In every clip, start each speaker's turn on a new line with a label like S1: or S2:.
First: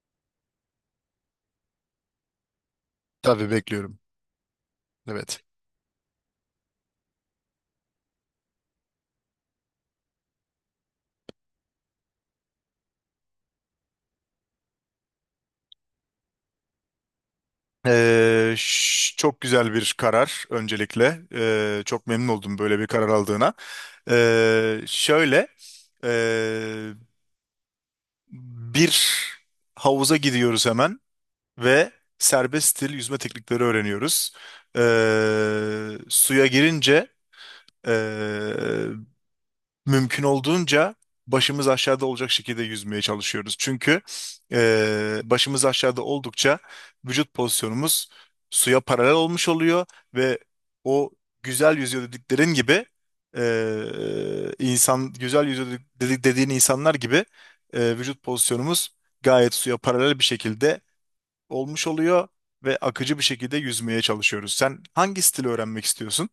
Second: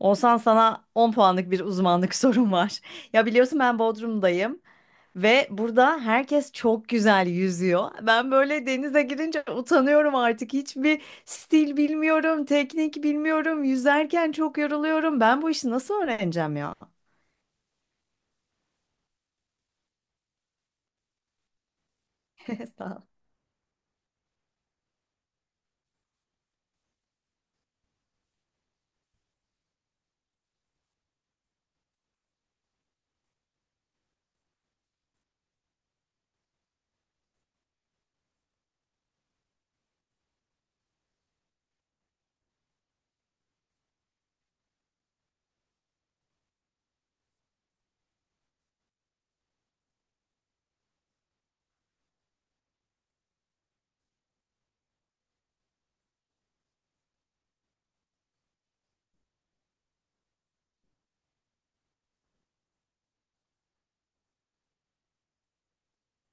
S1: Olsan sana 10 puanlık bir uzmanlık sorum var. Ya
S2: Tabii
S1: biliyorsun ben
S2: bekliyorum.
S1: Bodrum'dayım
S2: Evet.
S1: ve burada herkes çok güzel yüzüyor. Ben böyle denize girince utanıyorum artık. Hiçbir stil bilmiyorum, teknik bilmiyorum. Yüzerken çok yoruluyorum. Ben bu işi nasıl öğreneceğim ya?
S2: Çok güzel bir karar öncelikle. Çok memnun oldum böyle
S1: Sağ
S2: bir
S1: ol.
S2: karar aldığına. Şöyle ee, Bir havuza gidiyoruz hemen ve serbest stil yüzme teknikleri öğreniyoruz. Suya girince ee, mümkün olduğunca başımız aşağıda olacak şekilde yüzmeye çalışıyoruz. Çünkü başımız aşağıda oldukça vücut pozisyonumuz suya paralel olmuş oluyor ve o güzel yüzüyor dediklerin gibi e, insan güzel yüzüyor dediğin insanlar gibi vücut pozisyonumuz gayet suya paralel bir şekilde olmuş oluyor ve akıcı bir şekilde yüzmeye çalışıyoruz. Sen hangi stili öğrenmek istiyorsun?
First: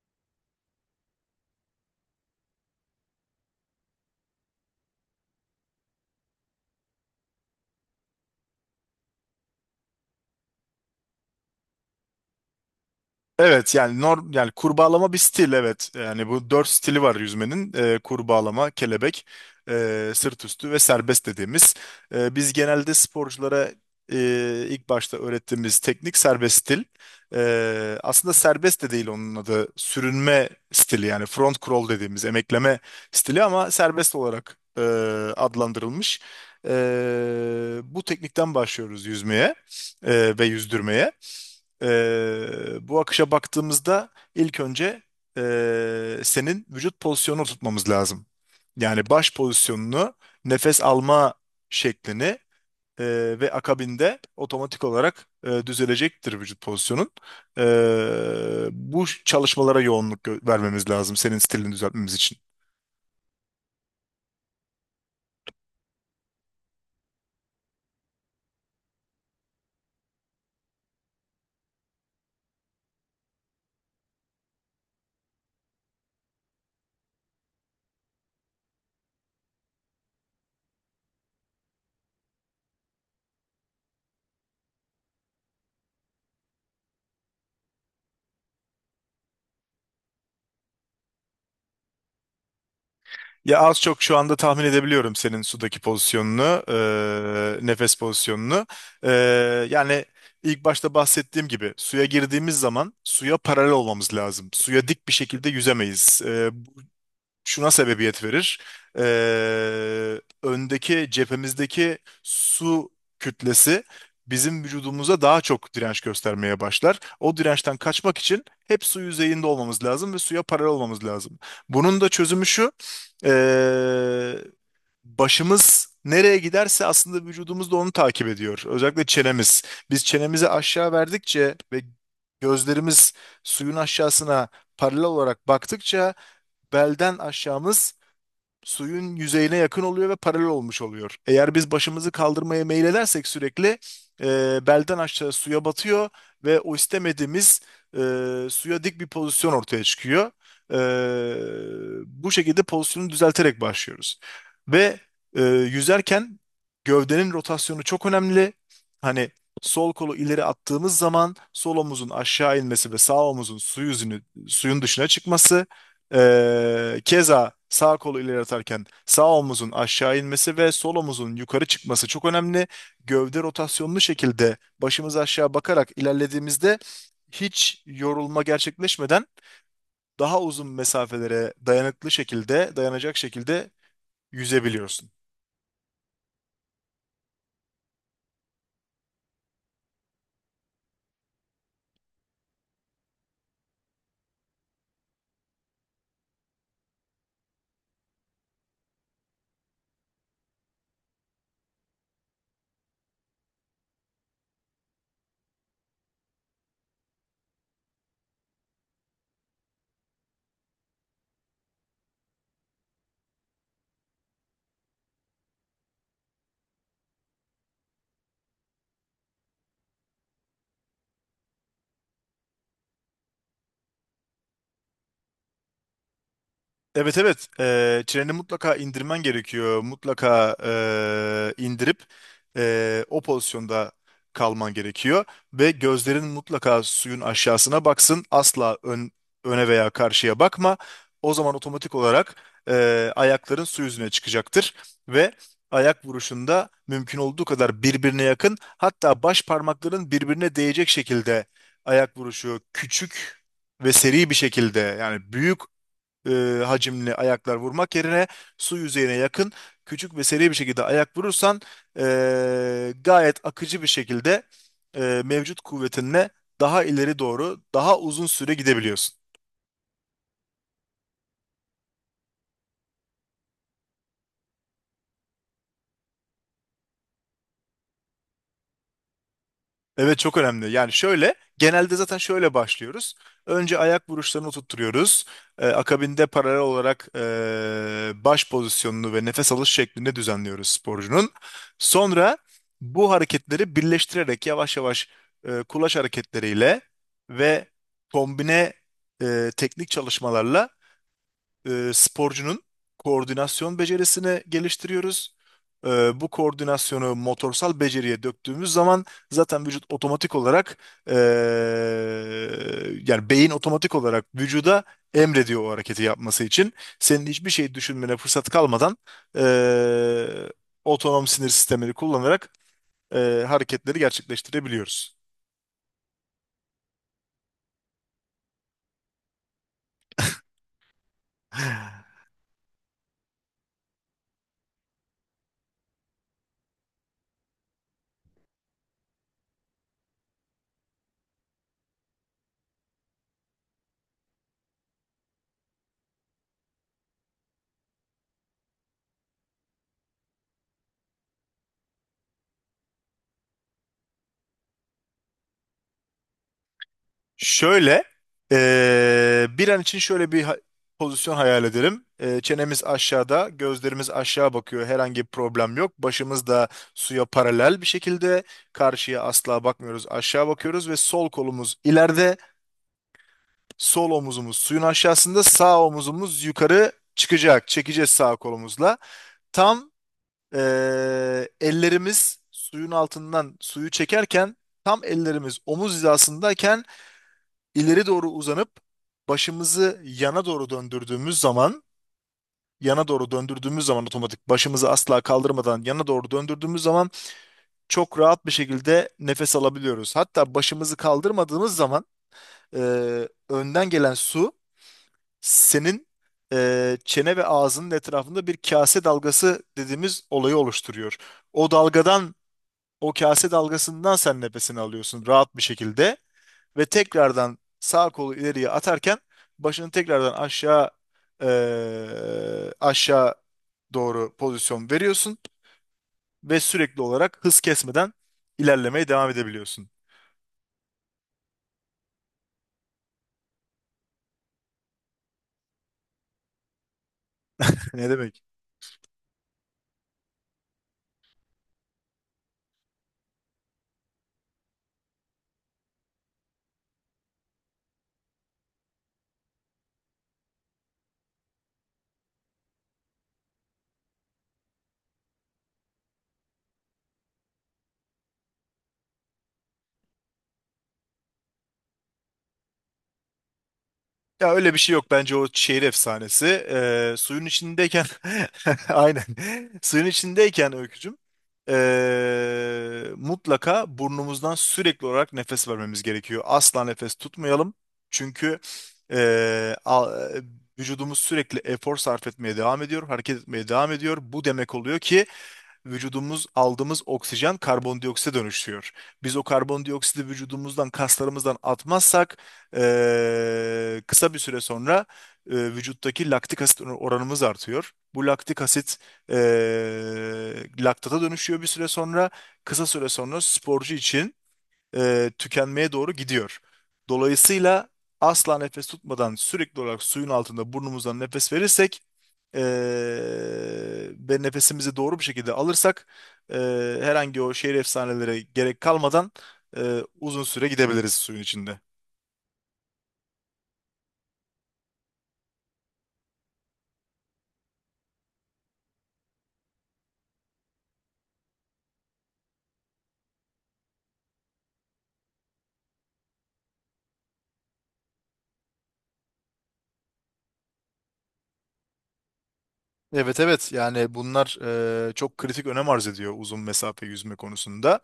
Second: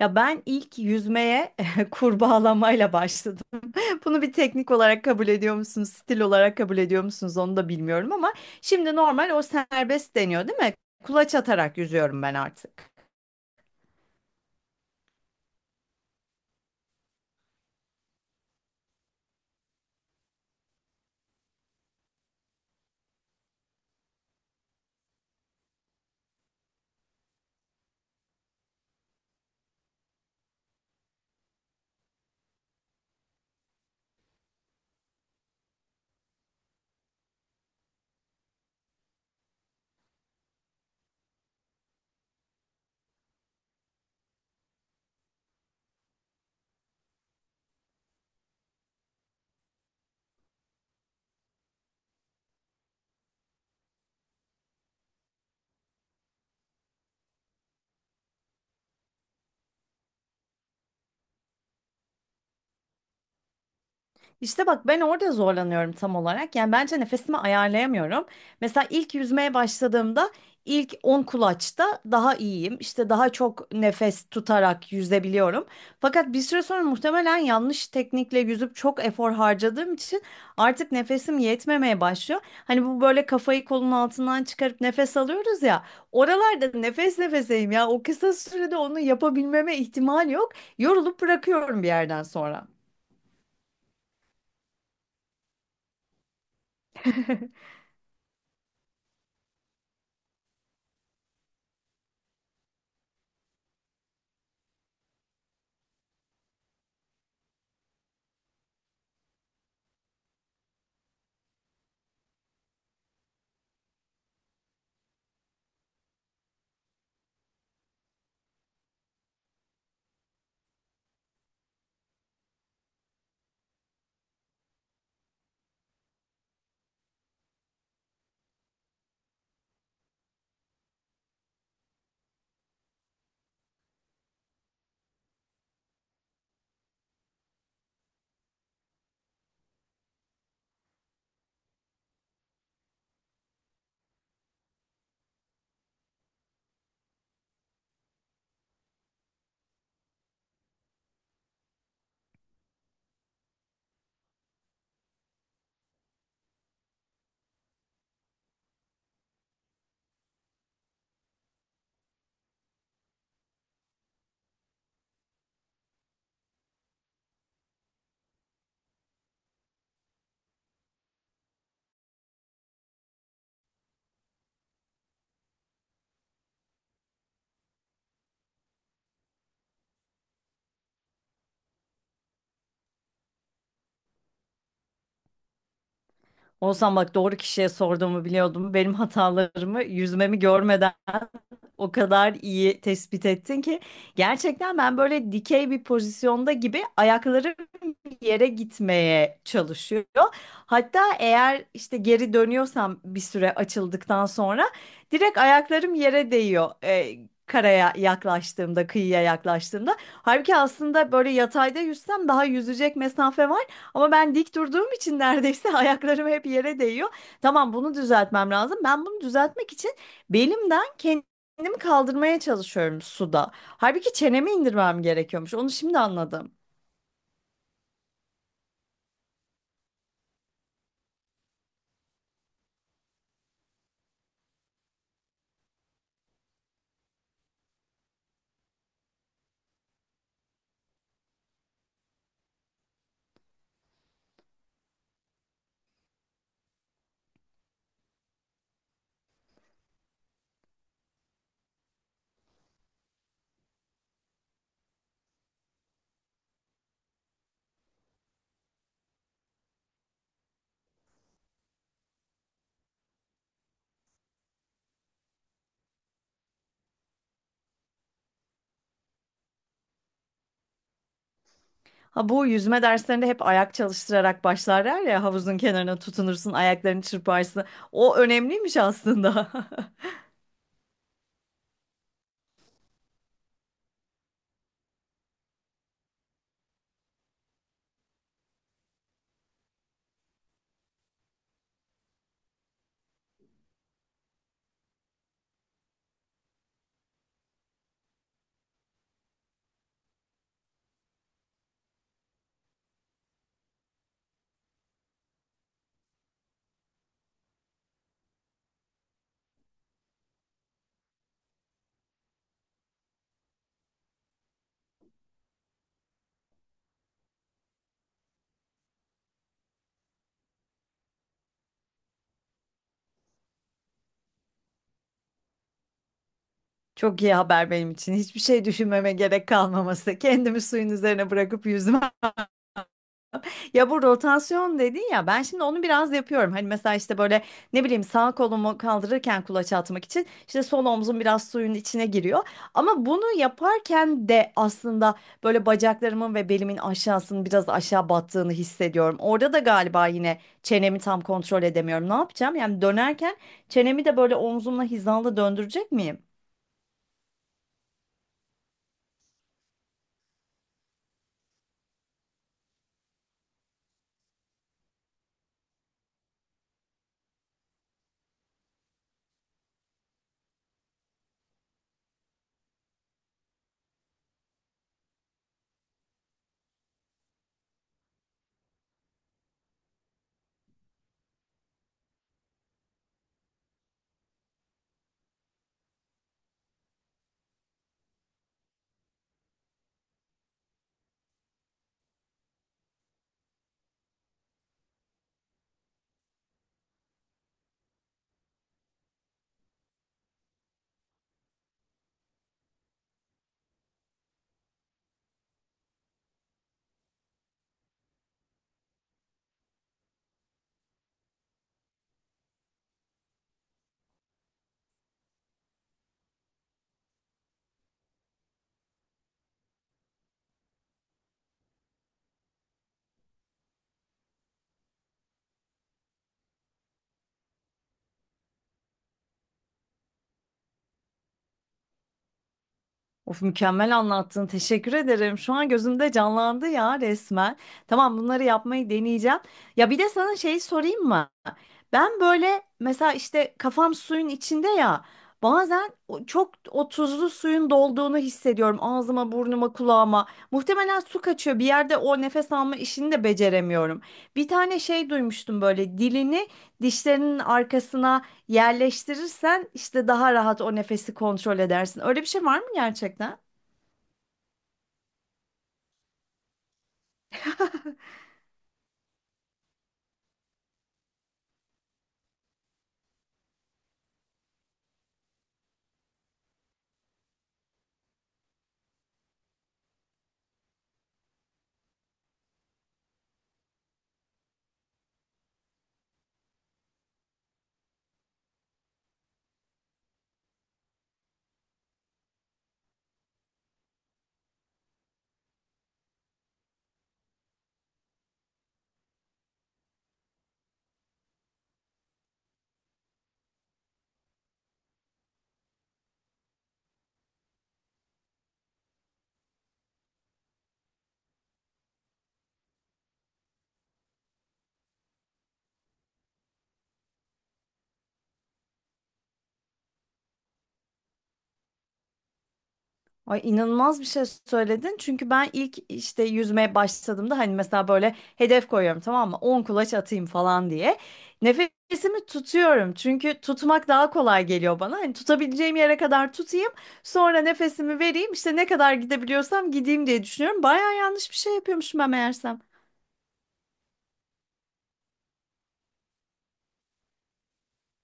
S1: Ya ben ilk yüzmeye kurbağalamayla başladım. Bunu bir teknik olarak kabul ediyor musunuz, stil olarak kabul ediyor musunuz onu da bilmiyorum ama şimdi normal o serbest deniyor değil mi? Kulaç atarak yüzüyorum ben artık.
S2: Evet, yani norm, yani kurbağalama bir stil, evet. Yani bu dört stili var yüzmenin. Kurbağalama, kelebek, sırt üstü ve serbest dediğimiz. Biz genelde sporculara ilk başta öğrettiğimiz teknik serbest stil. Aslında serbest de değil onun adı. Sürünme stili, yani front crawl dediğimiz emekleme stili, ama serbest olarak adlandırılmış. Bu teknikten başlıyoruz yüzmeye ve yüzdürmeye. Bu akışa baktığımızda ilk önce senin vücut pozisyonunu tutmamız lazım. Yani baş pozisyonunu, nefes alma şeklini ve akabinde otomatik olarak düzelecektir vücut pozisyonun. Bu çalışmalara yoğunluk vermemiz lazım senin stilini düzeltmemiz için.
S1: İşte bak ben orada zorlanıyorum tam olarak. Yani bence nefesimi ayarlayamıyorum. Mesela ilk yüzmeye başladığımda ilk 10 kulaçta daha iyiyim. İşte daha çok nefes tutarak yüzebiliyorum. Fakat bir süre sonra muhtemelen yanlış teknikle yüzüp çok efor harcadığım için artık nefesim yetmemeye başlıyor. Hani bu böyle kafayı kolun altından çıkarıp nefes alıyoruz ya. Oralarda nefes nefeseyim ya. O kısa sürede onu yapabilmeme ihtimal yok. Yorulup bırakıyorum bir yerden sonra.
S2: Ya az çok şu anda tahmin edebiliyorum senin sudaki pozisyonunu, nefes pozisyonunu. Eee, yani ilk başta bahsettiğim gibi suya girdiğimiz zaman suya paralel olmamız lazım. Suya dik bir şekilde yüzemeyiz. Şuna sebebiyet verir. Öndeki cephemizdeki su kütlesi bizim vücudumuza daha çok direnç göstermeye başlar. O dirençten kaçmak için hep su yüzeyinde olmamız lazım ve suya paralel olmamız lazım. Bunun da çözümü şu. ee, Başımız nereye giderse aslında vücudumuz da onu takip ediyor. Özellikle çenemiz. Biz çenemizi aşağı verdikçe ve gözlerimiz suyun aşağısına paralel olarak baktıkça belden aşağımız suyun yüzeyine yakın oluyor ve paralel olmuş oluyor. Eğer biz başımızı kaldırmaya meyledersek sürekli e, belden aşağı suya batıyor ve o istemediğimiz e, suya dik bir pozisyon ortaya çıkıyor. E, Bu şekilde pozisyonu düzelterek başlıyoruz. Ve yüzerken gövdenin rotasyonu çok önemli. Hani sol kolu ileri attığımız zaman sol omuzun aşağı inmesi ve sağ omuzun su yüzünü, suyun dışına çıkması, keza sağ kolu ileri atarken sağ omuzun aşağı inmesi ve sol omuzun yukarı çıkması çok önemli. Gövde rotasyonlu şekilde başımız aşağı bakarak ilerlediğimizde hiç yorulma gerçekleşmeden daha uzun mesafelere dayanıklı şekilde, dayanacak şekilde yüzebiliyorsun.
S1: Olsam bak doğru kişiye sorduğumu biliyordum. Benim hatalarımı yüzmemi görmeden o kadar iyi tespit ettin ki gerçekten ben böyle dikey bir pozisyonda gibi ayaklarım yere gitmeye çalışıyor. Hatta eğer işte geri dönüyorsam bir süre açıldıktan sonra direkt ayaklarım yere değiyor. Karaya yaklaştığımda, kıyıya yaklaştığımda. Halbuki aslında böyle yatayda yüzsem daha yüzecek mesafe var ama ben dik durduğum için neredeyse ayaklarım hep yere değiyor. Tamam bunu düzeltmem lazım. Ben bunu düzeltmek için belimden kendimi kaldırmaya çalışıyorum suda. Halbuki çenemi indirmem gerekiyormuş. Onu şimdi anladım.
S2: Evet, evet. Treni mutlaka indirmen gerekiyor. Mutlaka indirip o pozisyonda kalman gerekiyor. Ve gözlerin mutlaka suyun aşağısına baksın. Asla öne veya karşıya bakma. O zaman otomatik olarak ayakların su yüzüne çıkacaktır. Ve ayak vuruşunda mümkün olduğu kadar birbirine yakın, hatta baş parmakların birbirine değecek şekilde ayak vuruşu küçük ve seri bir şekilde, yani büyük hacimli ayaklar vurmak yerine su yüzeyine yakın küçük ve seri bir şekilde ayak vurursan gayet akıcı bir şekilde mevcut kuvvetinle daha ileri doğru daha uzun süre gidebiliyorsun.
S1: Ha bu yüzme derslerinde hep ayak çalıştırarak başlarlar ya havuzun kenarına tutunursun, ayaklarını çırparsın. O önemliymiş aslında.
S2: Evet, çok önemli. Yani şöyle, genelde zaten şöyle başlıyoruz. Önce ayak vuruşlarını tutturuyoruz. Akabinde paralel olarak baş pozisyonunu ve nefes alış şeklinde düzenliyoruz sporcunun. Sonra bu hareketleri birleştirerek yavaş yavaş kulaç hareketleriyle ve kombine teknik çalışmalarla sporcunun koordinasyon becerisini geliştiriyoruz. Bu koordinasyonu motorsal beceriye döktüğümüz zaman zaten vücut otomatik olarak e, yani beyin otomatik olarak vücuda emrediyor o hareketi yapması için. Senin hiçbir şey düşünmene fırsat kalmadan e, otonom sinir sistemini kullanarak hareketleri gerçekleştirebiliyoruz.
S1: Çok iyi haber benim için. Hiçbir şey düşünmeme gerek kalmaması. Kendimi suyun üzerine bırakıp yüzmem. Ya bu rotasyon dedin ya ben şimdi onu biraz yapıyorum. Hani mesela işte böyle ne bileyim sağ kolumu kaldırırken kulaç atmak için işte sol omzum biraz suyun içine giriyor. Ama bunu yaparken de aslında böyle bacaklarımın ve belimin aşağısının biraz aşağı battığını hissediyorum. Orada da galiba yine çenemi tam kontrol edemiyorum. Ne yapacağım? Yani dönerken çenemi de böyle omzumla hizalı döndürecek miyim?
S2: Şöyle, bir an için şöyle bir pozisyon hayal edelim. Çenemiz aşağıda, gözlerimiz aşağı bakıyor. Herhangi bir problem yok. Başımız da suya paralel bir şekilde. Karşıya asla bakmıyoruz. Aşağı bakıyoruz ve sol kolumuz ileride, sol omuzumuz suyun aşağısında, sağ omuzumuz yukarı çıkacak. Çekeceğiz sağ kolumuzla. Tam ellerimiz suyun altından suyu çekerken, tam ellerimiz omuz hizasındayken ileri doğru uzanıp başımızı yana doğru döndürdüğümüz zaman, yana doğru döndürdüğümüz zaman, otomatik başımızı asla kaldırmadan yana doğru döndürdüğümüz zaman çok rahat bir şekilde nefes alabiliyoruz. Hatta başımızı kaldırmadığımız zaman e, önden gelen su senin çene ve ağzının etrafında bir kase dalgası dediğimiz olayı oluşturuyor. O dalgadan, o kase dalgasından sen nefesini alıyorsun rahat bir şekilde. Ve tekrardan sağ kolu ileriye atarken başını tekrardan aşağı, aşağı doğru pozisyon veriyorsun ve sürekli olarak hız kesmeden ilerlemeye devam edebiliyorsun.
S1: Of mükemmel anlattın. Teşekkür ederim. Şu an gözümde canlandı ya resmen.
S2: Ne
S1: Tamam
S2: demek?
S1: bunları yapmayı deneyeceğim. Ya bir de sana şey sorayım mı? Ben böyle mesela işte kafam suyun içinde ya. Bazen çok o tuzlu suyun dolduğunu hissediyorum ağzıma, burnuma, kulağıma. Muhtemelen su kaçıyor. Bir yerde o nefes alma işini de beceremiyorum. Bir tane şey duymuştum böyle dilini dişlerinin arkasına yerleştirirsen işte daha rahat o nefesi kontrol edersin. Öyle bir şey var mı gerçekten?
S2: Ya öyle bir şey yok, bence o şehir efsanesi. Suyun içindeyken aynen, suyun içindeyken Öykücüm, mutlaka burnumuzdan sürekli olarak nefes vermemiz gerekiyor. Asla nefes tutmayalım. Çünkü ee, a- vücudumuz sürekli efor sarf etmeye devam ediyor, hareket etmeye devam ediyor. Bu demek oluyor ki vücudumuz aldığımız oksijen karbondioksite dönüşüyor. Biz o karbondioksidi vücudumuzdan, kaslarımızdan atmazsak kısa bir süre sonra vücuttaki laktik asit oranımız artıyor. Bu laktik asit eee laktata dönüşüyor bir süre sonra. Kısa süre sonra sporcu için tükenmeye doğru gidiyor. Dolayısıyla asla nefes tutmadan sürekli olarak suyun altında burnumuzdan nefes verirsek ve nefesimizi doğru bir şekilde alırsak herhangi o şehir efsanelere gerek kalmadan uzun süre gidebiliriz suyun içinde.
S1: Ay inanılmaz bir şey söyledin. Çünkü ben ilk işte yüzmeye başladığımda hani mesela böyle hedef koyuyorum tamam mı? 10 kulaç atayım falan diye. Nefesimi tutuyorum. Çünkü tutmak daha kolay geliyor bana. Hani tutabileceğim yere kadar tutayım. Sonra nefesimi vereyim. İşte ne kadar gidebiliyorsam gideyim diye düşünüyorum. Baya yanlış bir şey yapıyormuşum ben meğersem.
S2: Evet, evet, yani bunlar çok kritik önem arz ediyor uzun mesafe yüzme konusunda.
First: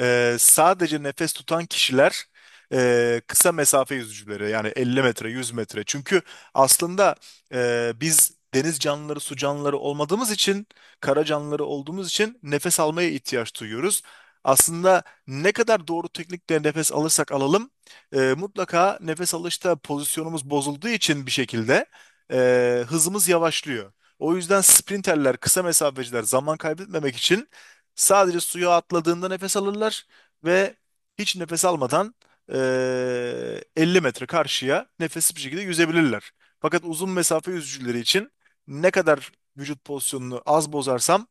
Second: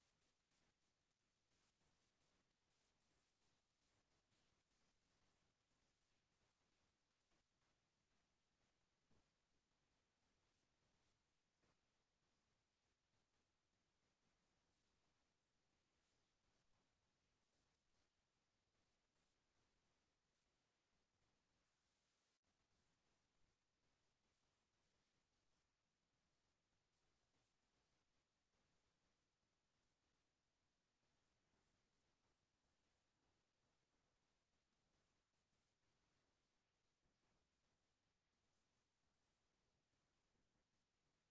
S2: Sadece nefes tutan kişiler kısa mesafe yüzücüleri, yani 50 metre, 100 metre. Çünkü aslında biz deniz canlıları, su canlıları olmadığımız için, kara canlıları olduğumuz için nefes almaya ihtiyaç duyuyoruz. Aslında ne kadar doğru teknikle nefes alırsak alalım mutlaka nefes alışta pozisyonumuz bozulduğu için bir şekilde hızımız yavaşlıyor. O yüzden sprinterler, kısa mesafeciler zaman kaybetmemek için sadece suya atladığında nefes alırlar ve hiç nefes almadan 50 metre karşıya nefesli bir şekilde yüzebilirler. Fakat uzun mesafe yüzücüleri için ne kadar vücut pozisyonunu az bozarsam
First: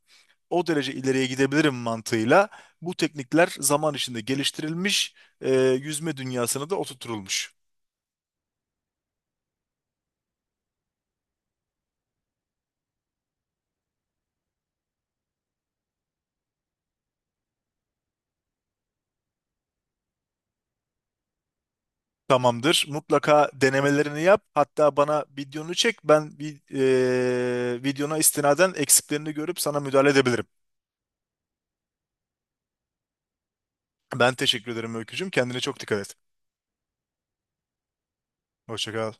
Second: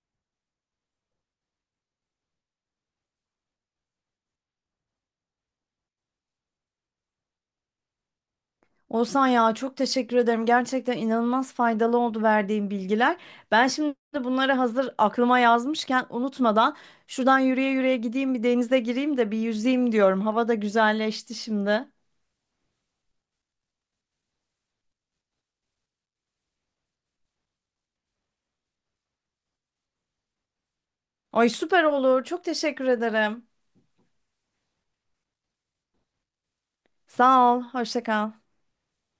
S2: o derece ileriye gidebilirim mantığıyla bu teknikler zaman içinde geliştirilmiş, eee, yüzme dünyasına da oturtulmuş.
S1: Olsan ya çok teşekkür ederim. Gerçekten inanılmaz faydalı oldu verdiğin bilgiler. Ben şimdi bunları hazır aklıma yazmışken unutmadan şuradan yürüye yürüye gideyim bir denize gireyim de bir yüzeyim diyorum. Hava da güzelleşti şimdi.
S2: Tamamdır. Mutlaka denemelerini yap. Hatta bana videonu çek. Ben bir videona istinaden eksiklerini görüp sana müdahale edebilirim.
S1: Ay süper olur. Çok teşekkür ederim.
S2: Ben teşekkür ederim Öykücüğüm. Kendine çok dikkat et.
S1: Sağ ol. Hoşça kal.
S2: Hoşça kal.